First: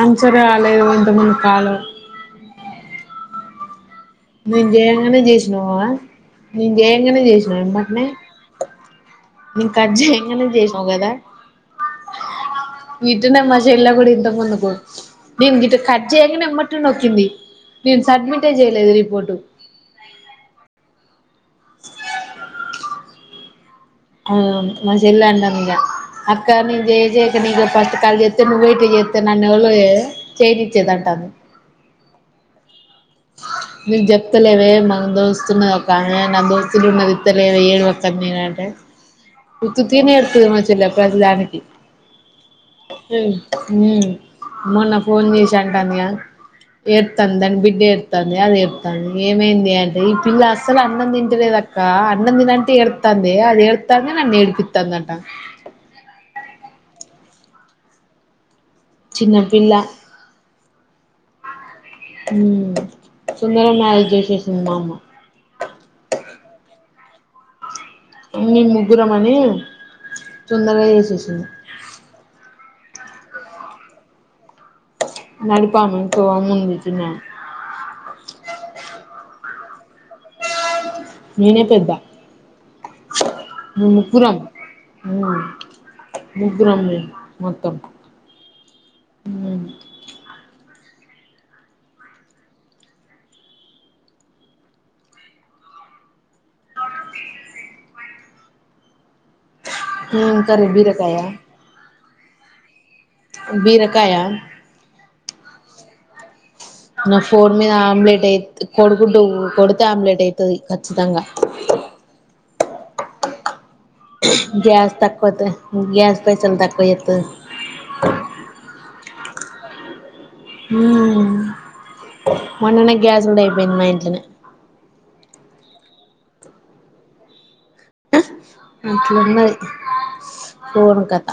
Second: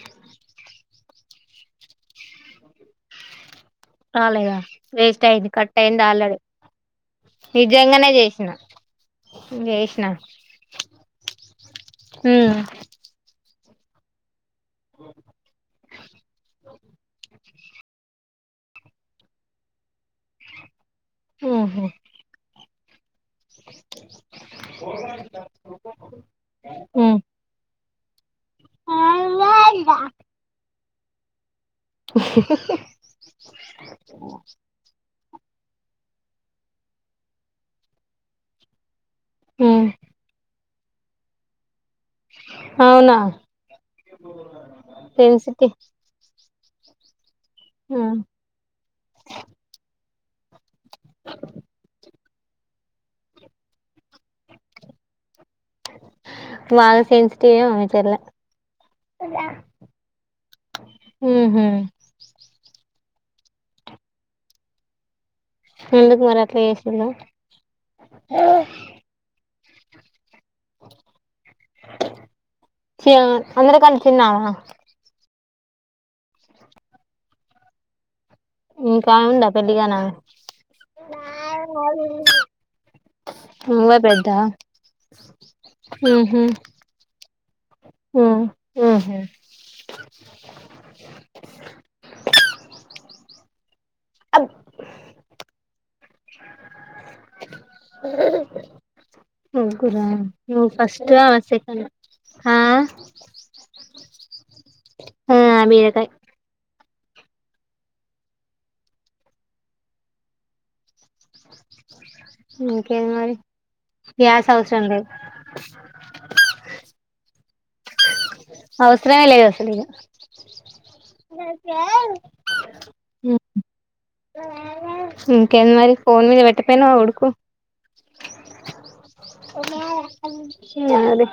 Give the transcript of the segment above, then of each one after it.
Answer రాలేదు కొంతక్ ముందు కాలో. రాలేదా నేన్ జేయంగానే వేస్ట్ అయింది కట్ చేసినావా అయింది ఆల్రెడీ నేను చేయంగానే చేసినా మటనే. నిజంగానే చేసిన నేన్ కట్ చేసిన చేయంగానే చేసినావ్ కదా ఉమ్ వీటినే మ. చేల్లా గూడా ఇంతక్ ముందు. నేన్ గిట్ట కట్ చేయ్యంగానే ఎమ్మట్ల నోక్కింది. నేన్ సడ్మిట్ ఏ జేయ్యలేద్ రిప్. [unintelligible] ఉహుమ్. ఆ మా చెల్లె అంటంది ఇగ, అక్క నేన్ ఉమ్ జేజే కానే ఇగ పస్ట్ కాల్ జేత్తే, నువ్ ఇట్టా జేత్తే నన్ను ఎవూలు యే చే. చేదాంటంది. మీక్ జేప్తలేవే మనం [unintelligible] స్తున్నది ఒక ఆమె, నా దోస్తులు ఉన్నది ఇత్తలేదు ఏడువచ్చు అని నేనంటే. ఉమ్ ఉత్తుత్తిగానే ఏడుత్తది మా చి. ఇలా ప్రతీదానికి. అవునా ఉమ్ మొన్న ఫోన్ జేసి సెన్సిటివ్ అంటంది కదా. ఏట్. తన్ బిడ్డ ఉమ్ ఏడుస్తాంది, అది ఏడుస్తాంది ఇగ ఏమైందే అన్. ఈ పిల్లా అస్. అసలు అన్నం తింటలేదక్క అన్. అన్నం తిను అంటే ఏడుస్తాందే, అది ఏడ్త్ తాంది నన్ను ఏడిపిత్తంది అంట. బాగా సేన్సిటివ్ ఏమో మీ చెల్లె. చిన్నపిల్లా. ఉహు సుందరమే మ్యారేజ్ చేసేసింది మా అమ్మ. ఎందుకు మరి అట్లా చేసిందో. తొందర్గా చేసేసింది. [unintelligible] అందరీ కంటే చిన్నమేనా. నడిపామే ఇంకో ఆమె ఉంది చిన్నమే. ఇంకా ఉందా పెళ్లిగానామే. నేనే పెద్ద, నువ్వే పెద్దా ముక్కురం ముగ్గురం మేం మొత్తం హ ఆ హా అబ్ అ ముగ్గురా ఏం కర్రీ నువ్వు ఫస్ట్ బీరకాయ ఆమె సెకండ్ ఆ బీరకాయా? ఆ బీరకాయ్ నా ఫోన్ మీద ఆమ్లెట్ ఏత్ కోడీ గుడ్డు కొడితే ఆమ్లెట్ అయితది ఖచ్చితంగా! ఇంకేం మరి అవసరం గ్యాస్ లేదు తక్కువతో గ్యాస్ పైసలు తక్కువ జేత్తది అ అససరమే లేదు అసలు ఇగ మొన్ననే గ్యాస్ కూడా అయిపోయింది మా ఇంట్లోనే ఇంకేం మరి ఫోన్ మీద పె తిప్పైనవ్ ఉడుకు అట్లున్నది ఫోన్ అదే కథ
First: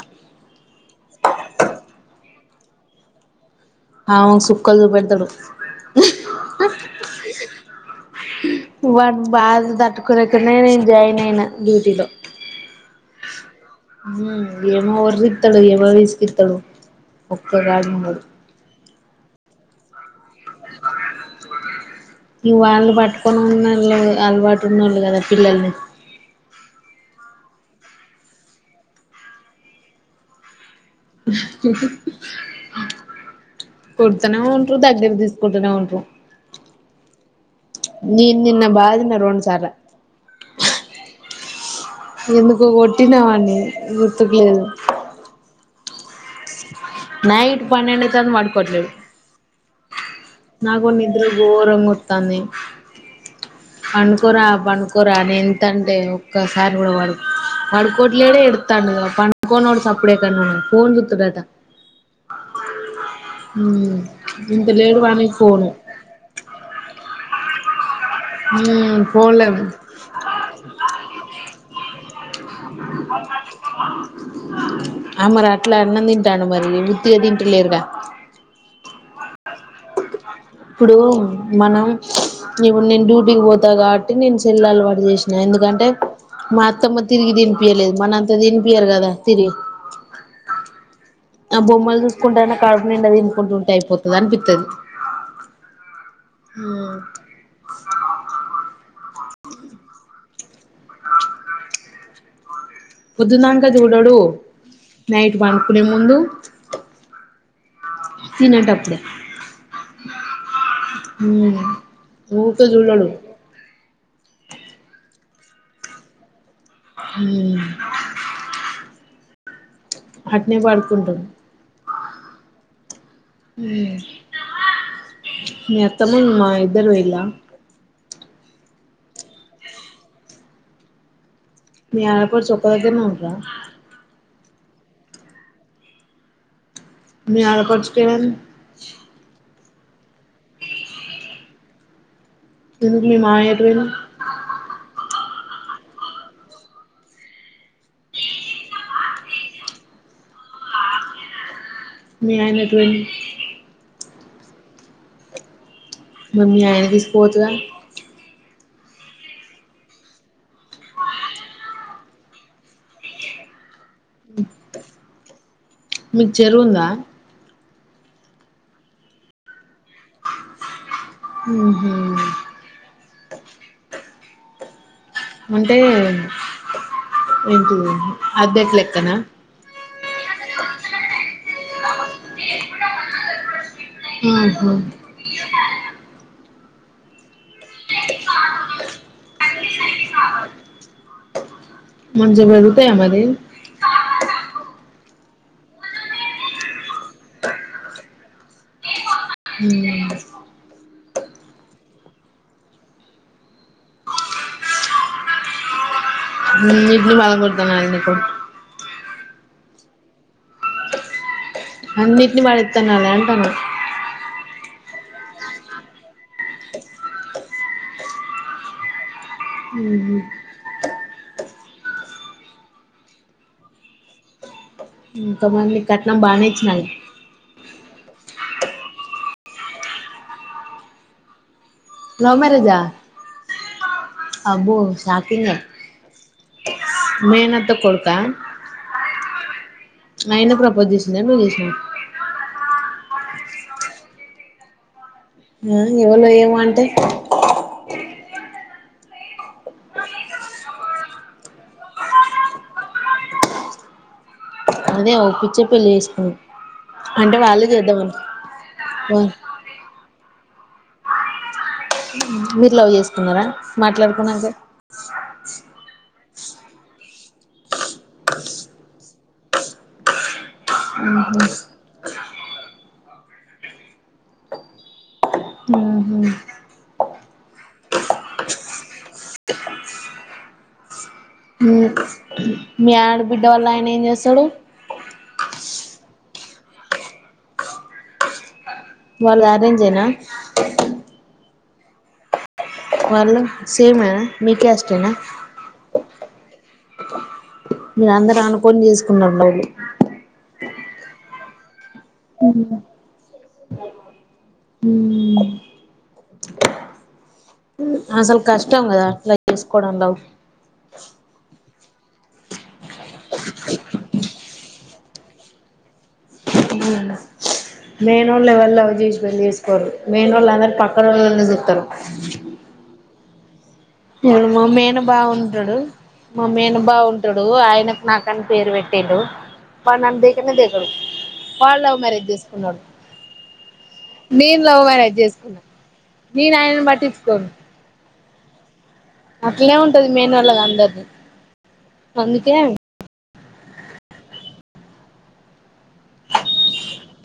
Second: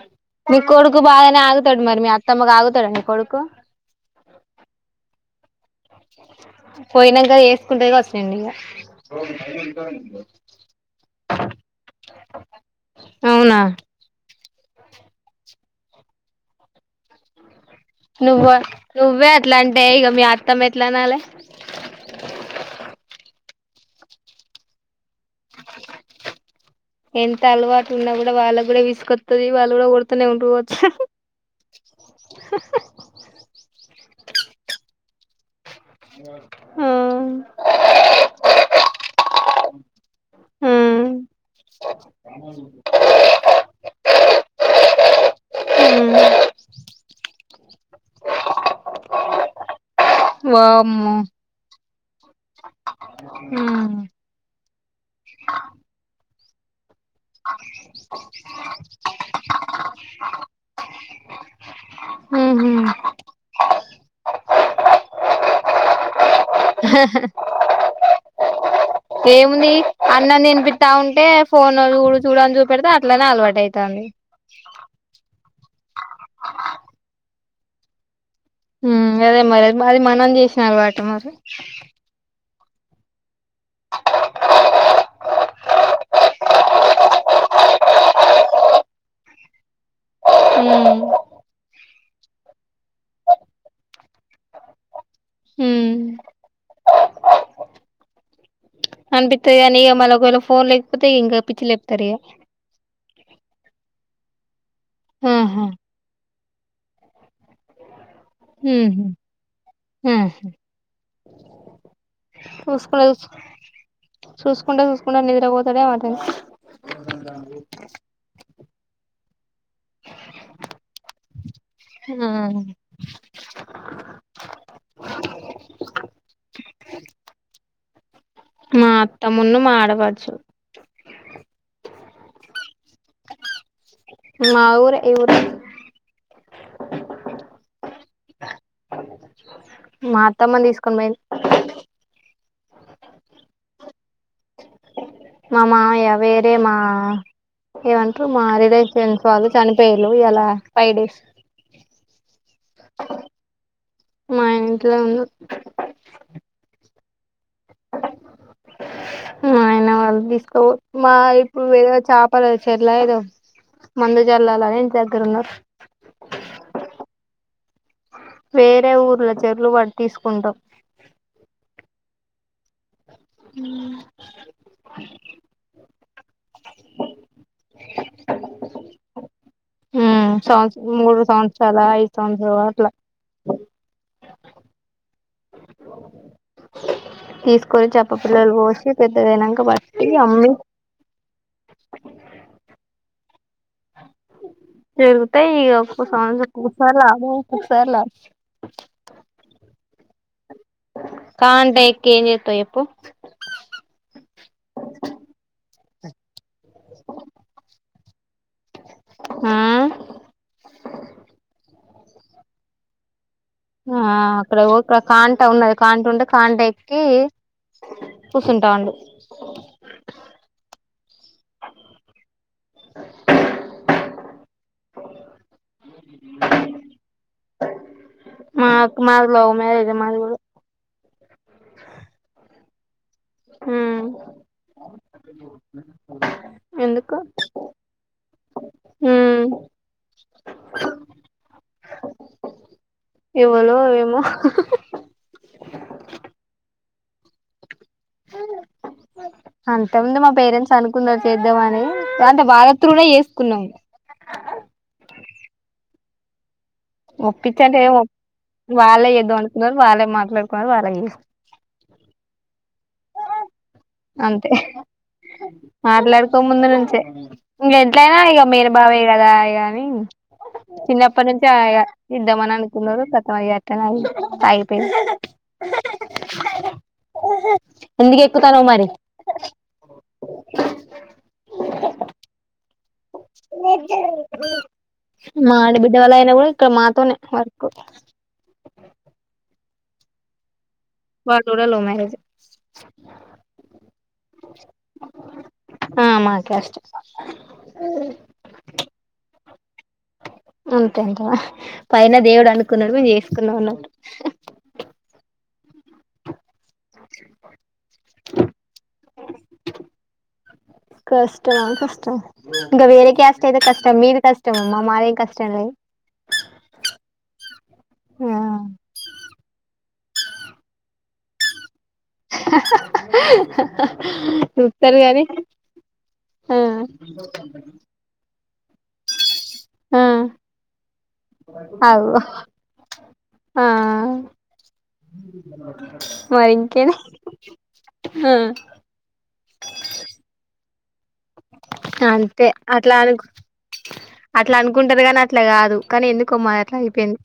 మీ కొడుకు బాగానే ఆగుతడు మరి మీ అ తమ్మగ ఆగుతడ నీ కొడుకు ఆవకు సుక్కల్ సూపెడుతడు. పోయినంక చేసుకుంటది కావచ్చు నిన్ను ఇగ వాట్ బాధ తట్టుకోలేకనే నేను జాయిన్ అయినా డ్యూటీలో అవునా మ్మ్ ఏమో ఎవర్కిత్తడో, ఎవర్ని యిస్కిత్తడో గా రాజుముండడు నువ్వు నువ్వే అట్లా అంటే ఇగ మీ అ నువ్వు వాళ్ళను పట్టుకొను ఉన్నాళ్ళు అలవాటు ఉన్నోళ్ళు కదా పిల్లల్ని ఎంత అలవాటు ఉన్నా కూడా వాళ్ళ గూడ విసుకొత్తది వాళ్ళు కూడా కొడుతనే ఉండ్రు రో కొడుతనే ఉండ్రు దగ్గర తీస్ కుటునే ఆ నే నిన్న బాధిన రోండు సార్ల ఆ ఎందుకో కొట్టినా వాన్ని గుర్తుకులేదు. మ్మ్ నైట్ పన్నెండు సంది పండుకోవట్లేడు. నాగో వామ్మో నిద్ర ఘోరంగ తనీ పనుకోరా పనుకోరా నే ఎంతంటే ఒకసారి కూడా వాడు పడుకోట్లడే ఎతా పంకోనో సప్పుడేక్క పోన్ చతుట ఉహు ఉ ఇంత లేడు వాడికి పోను ఫోన్ల ఏముంది అన్నం తినిపితా ఉంటే ఫోన్ చూడు చూడని చూపెడితే అట్లనే అలవాటు అవుతంది ఆ లేగా అదే మరి అది మనం చేసిన అలవాటు మరి ఇవ నిన్ డ్యూటీ పోతే ఉన్నారు కాబట్టి నేను సెల్ల అలవాటు చేసినా ఎందుకంటే మా అత్తమ్మ తిరిగి తినిపియలేదు మన అంత తినిపియారు కదా తిరిగి ఆ బొమ్మలు చూసుకుంటే అన్న కడుపు నిండది తినుకుంటుంటే అయిపోతుంది అనిపిస్తుది ఉమ్ ఏ అనిపిస్తా అనిక మళ ఒకేళ ఫోన్ లేకపోతే ఇంకా పిచ్చి లేపుతారు పొద్దునాక చూడడు నైట్ ఆహా పనుకునే ముందు తినేటప్పుడే హ ఉమ్ ఊకే చూస్కు చూడడు చూ చూస్కు చూ ప నిద్ర ఓతడే మాతను హామ్ అట్నీ పడుకుంటాం ఆ మీ అత్తమను ఇద్దరు పోలా మా అత్తమున్న మా ఆడపడ్చు మీ ఆడపడుచు ఒక్క దగ్గర నే ఉందా మా ఊరే ఇఊరే మీ అడపర్చు కేమైంది మా అత్తమ్మని తీసుకొని పోయింది ఇందుకు మాయ ఎటు పోయిండు మా మామయ వేరే మా ఏమంటారు మా రిలేషన్స్ వాళ్ళు చనిపోయళ ఇలా ఫైవ్ డేస్ మీ ఆయన ఎటు పోయిండు మా ఆయన ఇంట్లో ఉన్న పోదుగా ఆయన వాళ్ళు తీసుకోచ్చ మా ఇప్పుడు వేరే చేపడ చెట్లా లేదు మందు జల్లాల దగ్గర ఉన్నారు మీకు చెరువు ఉందా వేరే ఊర్ల చెర్లు పడి తీసుకుంటాం హ హ హ అంటే ఏంటి అద్దెకు లెక్కనా సంవత్సర మూడు సంవత్సరాాల ఐదు సంవత్సరాలు అట్లా ఆహ తీసు కొరి చెప్పపిిల్లలు పోసి పెద్దదనాక బట్టి అమ్మి మజే భరుూతయా మది ఇరుగుతే ఈస అ కుసార్ల [unintelligible] కాంట ఎ క ఏం చెత చెప్పు ఇడ్లు బాగా కొడతుాను అందుకు ఆా అన్నింటిని మ ఇస్తానులా అంటాను ఆ అక్కడక్కడ కాంట ఉన్నది కాంట ఉంటే కాంట ఎక్కి కూర్చుంటాంండి ఊహూ [unintelligible] త మరి మీ కట్న్నా బానే ఇచన్నా మాకు మాది లవ్ మ్యారేజ్ మ మదిగు లవ్ మ్యారేజ్ ఆ హ్మ్మ్ అబ్బో షాకింగ్ ఎందుకు మేన్తో కొడుక ఉమ్ ఆయన ప్రపోజ్ చేసిండ నువ్వు చేస ఎవలో ఏమో ఆ ఎవలో ఏమో అంటే అంతముంది మా పేరెంట్స్ అనుకున్నారు చేద్దామ అని అంటే బాగాత్ర కూడా చేసుకున్నాం అదే ఒ పిచ్చే పెళ్లిి చేసుకుని ఒప్పించంటే ఏ వాళ్ళే అను ఎద వంతున్నారు వాళ్ళే మాట్లాడు [unintelligible] మీరు లవ్ చేసుకున్నారా మాట్లాడుకున్నాక అంతే మాట్లాడుకో ముందు నుంచే ఇం ఎట్లయినా ఇక మీర బావయ కదా గాని చిన్నప్పటి నుంచి ఆ ఇద్దామని అనుకున్నారు కొత్తది అట్ట ఆగి పోయింది ఎందుకు ఎక్కు తను మరి హ మ బిడ్డ వల ఆయన కూడా ఇక్కడ మాతోనే వర్కు వాళ్ళు అరేంజ్ ఏనా వాళ్ళు కూడా లవ్ మ్యారేజ్ ఏ వాళ్ళ సేమ్ అ మీ కాస్ట్ ఏనా [unintelligible] చేసుకున్నారు లవ్లు అంతేంట పైన దేవుడు అనుకున్నాడు మేము చేసుకున్నాం అన్నట్ అసలు కష్టం కదా అట్లా చేసుకోవడంంలో కష్టమా కష్టం ఇంకా వేరే క్యాస్ట్ అయితే కష్టం మీది కష్టం అమ్మా మాదేం కష్టం లే ఆ లేనొల్లు ఎవర్ని లవ్ చేసి పెళ్ళి చేసుకోరు మెన్ ఓళ్ళ అందరూ పక్కనోళ్ళనీ చుత్తరు హ అడు మామేన బాగుంటాడు ఆ మామేన బాగుంటాడు ఆయనకు నాకుని పేరు పెట్టేండు వాళ్ళ ఆ నన్న దగ్గరనే దగ్గరు వాళ్ళ లవ్ అగో మ్యారేజ్ చేసుకున్నాడు ఆ నేను లవ్ మ్యారేజ్ చేసుకున్నా నేను ఆయన పట్టించుకోను హా అట్నే ఉంటది మెయిన్ వాళ్ళగా అందరిది అంతే అందుకే అట్లా అగు అట్లా అనుకుంటారు కాని అట్లా కాదు కానీ ఎందుకుమ్ మాది అట్లా అయిపోయింది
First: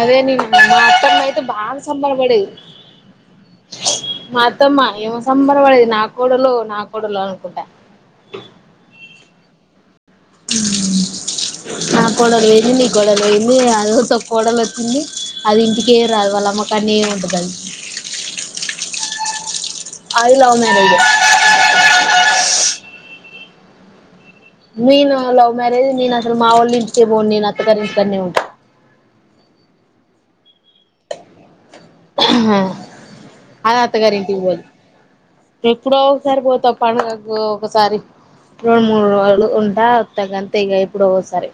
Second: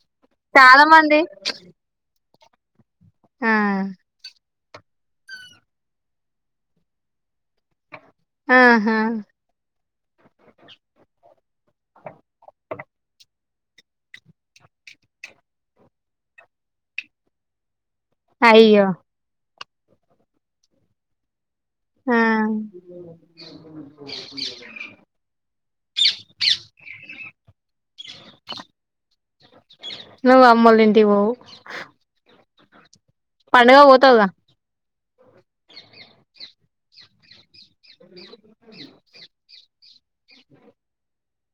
అదే నే మా చాలా అత్త మంది అయితే బాగా సంబధపడేది ఆ మా అత్తమా ఏమో సంబరవడేది నా కోడలో నా కోడలు అనుకుంటా ఆహా నా కొడల్ ఎలి కొడ అదిస కోడలు వచ్చింది అది ఇంటికే రాదు వాళ్ళమ్మకాన్నే ఉంటదది అయ్యో అది లవ్ మ్యరేజే ఆ మీనాలవ్ మ్యారేజ్ ఏ అసలు మావోళ నింటికే పోను నువ్ అమ్మలుంటివోవు హ అది పోతావుగా అత్తగారింటికి పోదు ఎప్పుడో ఒకసారి పోతా పండగకు ఒకసారి రెండు మూడు రోజులు ఉన్ వత్తగంత ఇక ఎప్పుడో ఒకసారి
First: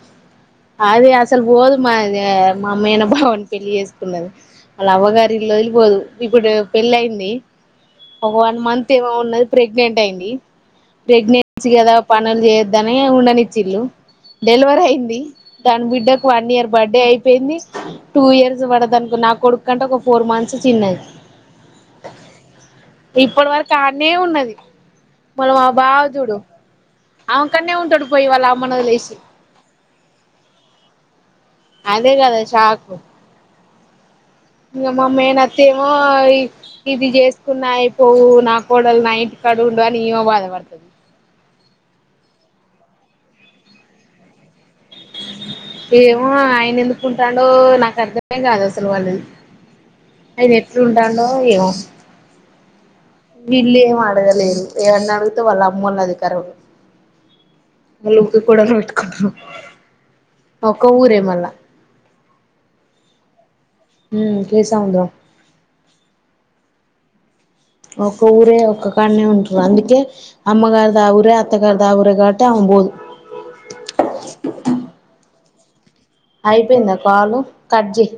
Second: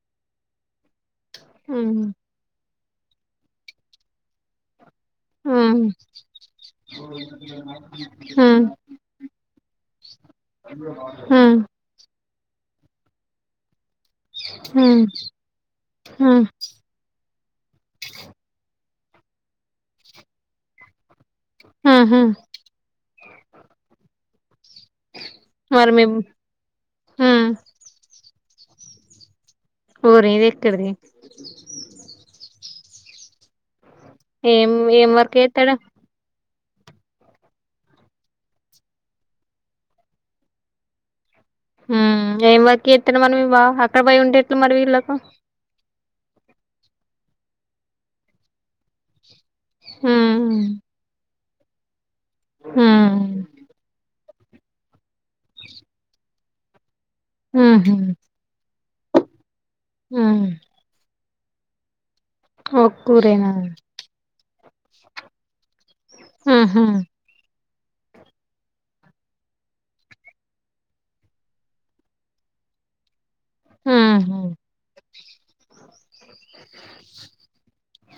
అది సలు పోదుమా ఉమ్ ఇదే మా మేన భావాని పెళ్లి చేసుకున్నది వాళ్లా అవ్వగారిలో ఉమ్ వెదిలిపోదు ఇప్పుడు పెళ్ళి అయింది ఒక ఉమ్ మంత్ ఏమో ఉన్నది ప్రెగ్నెంట్ అయింది హ్మ్ ప్రెగ్నెన్సీ కదా లు చేయొద్దని ఉండనిచ్చ ఇల్లు డెలివర్ హ్మ్ అయింది దాని బిడ్డకు హ్మ్ వన్ ఇయర్ బర్త్డే అయిపోయింది టూ ఇయర్స్ పడదానికి నా కొడుకుంటే ఒక ఫోర్ మంత్స్ చిన్న్ ఆాహా ఇప్పుడు వరకు ఉన్నది మన మా మరి భవ మీ జడో హ్మ్. అక్కడనే ఉంటాడు పోయి వల్ల రామన్నది లేసి రేది ఎక్కడది అదే కదా షాక్ ఓ ఏం ఇగ మా ఏం వర్క్ మేనత్త జేత్తడు? ఏమో ఇది చేసుకున్నాయి పోవు నా కోడళ నైట్ కడు ఉండ అని ఈమా బాధపడుతుది ఏం వర్క్ చేస్తాడు మరి మీ బావ అక్కడ పోయి ఉంటే ఎట్ల మరి వీళ్ళకి ఏమో ఆయన ఎందుకుంటాడో నాకు అర్థమేం కాదు అసలు వాళ్ళని అయిన హ్మ్. ఎప్పుడూ ఉంటాడో అయ్యో హ్మ్. వీళ్లేమో డ లేదు ఏవన్న అడుగుతే వాళ్ళ అమ్మను అడుగుతారు [unintelligible] హుహు. [unintelligible] హ్మ్. ఒక ఊరే మళ్ళ ఒక్క ఊరేనా [unintelligible] హా ఒక్క ఊరే ఒక్క కాన్నే ఉంటారు అందుకే అమ్మగారి దా ఊరే అత్తగారి దా ఊరే కాబట్టి అ పోదు ఆహా! [unintelligible] అయిపోయిందా కాలు కట్ చేయి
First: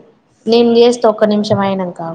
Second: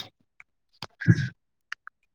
నేను చేస్తా ఒక్క నిమిషం అయిన కా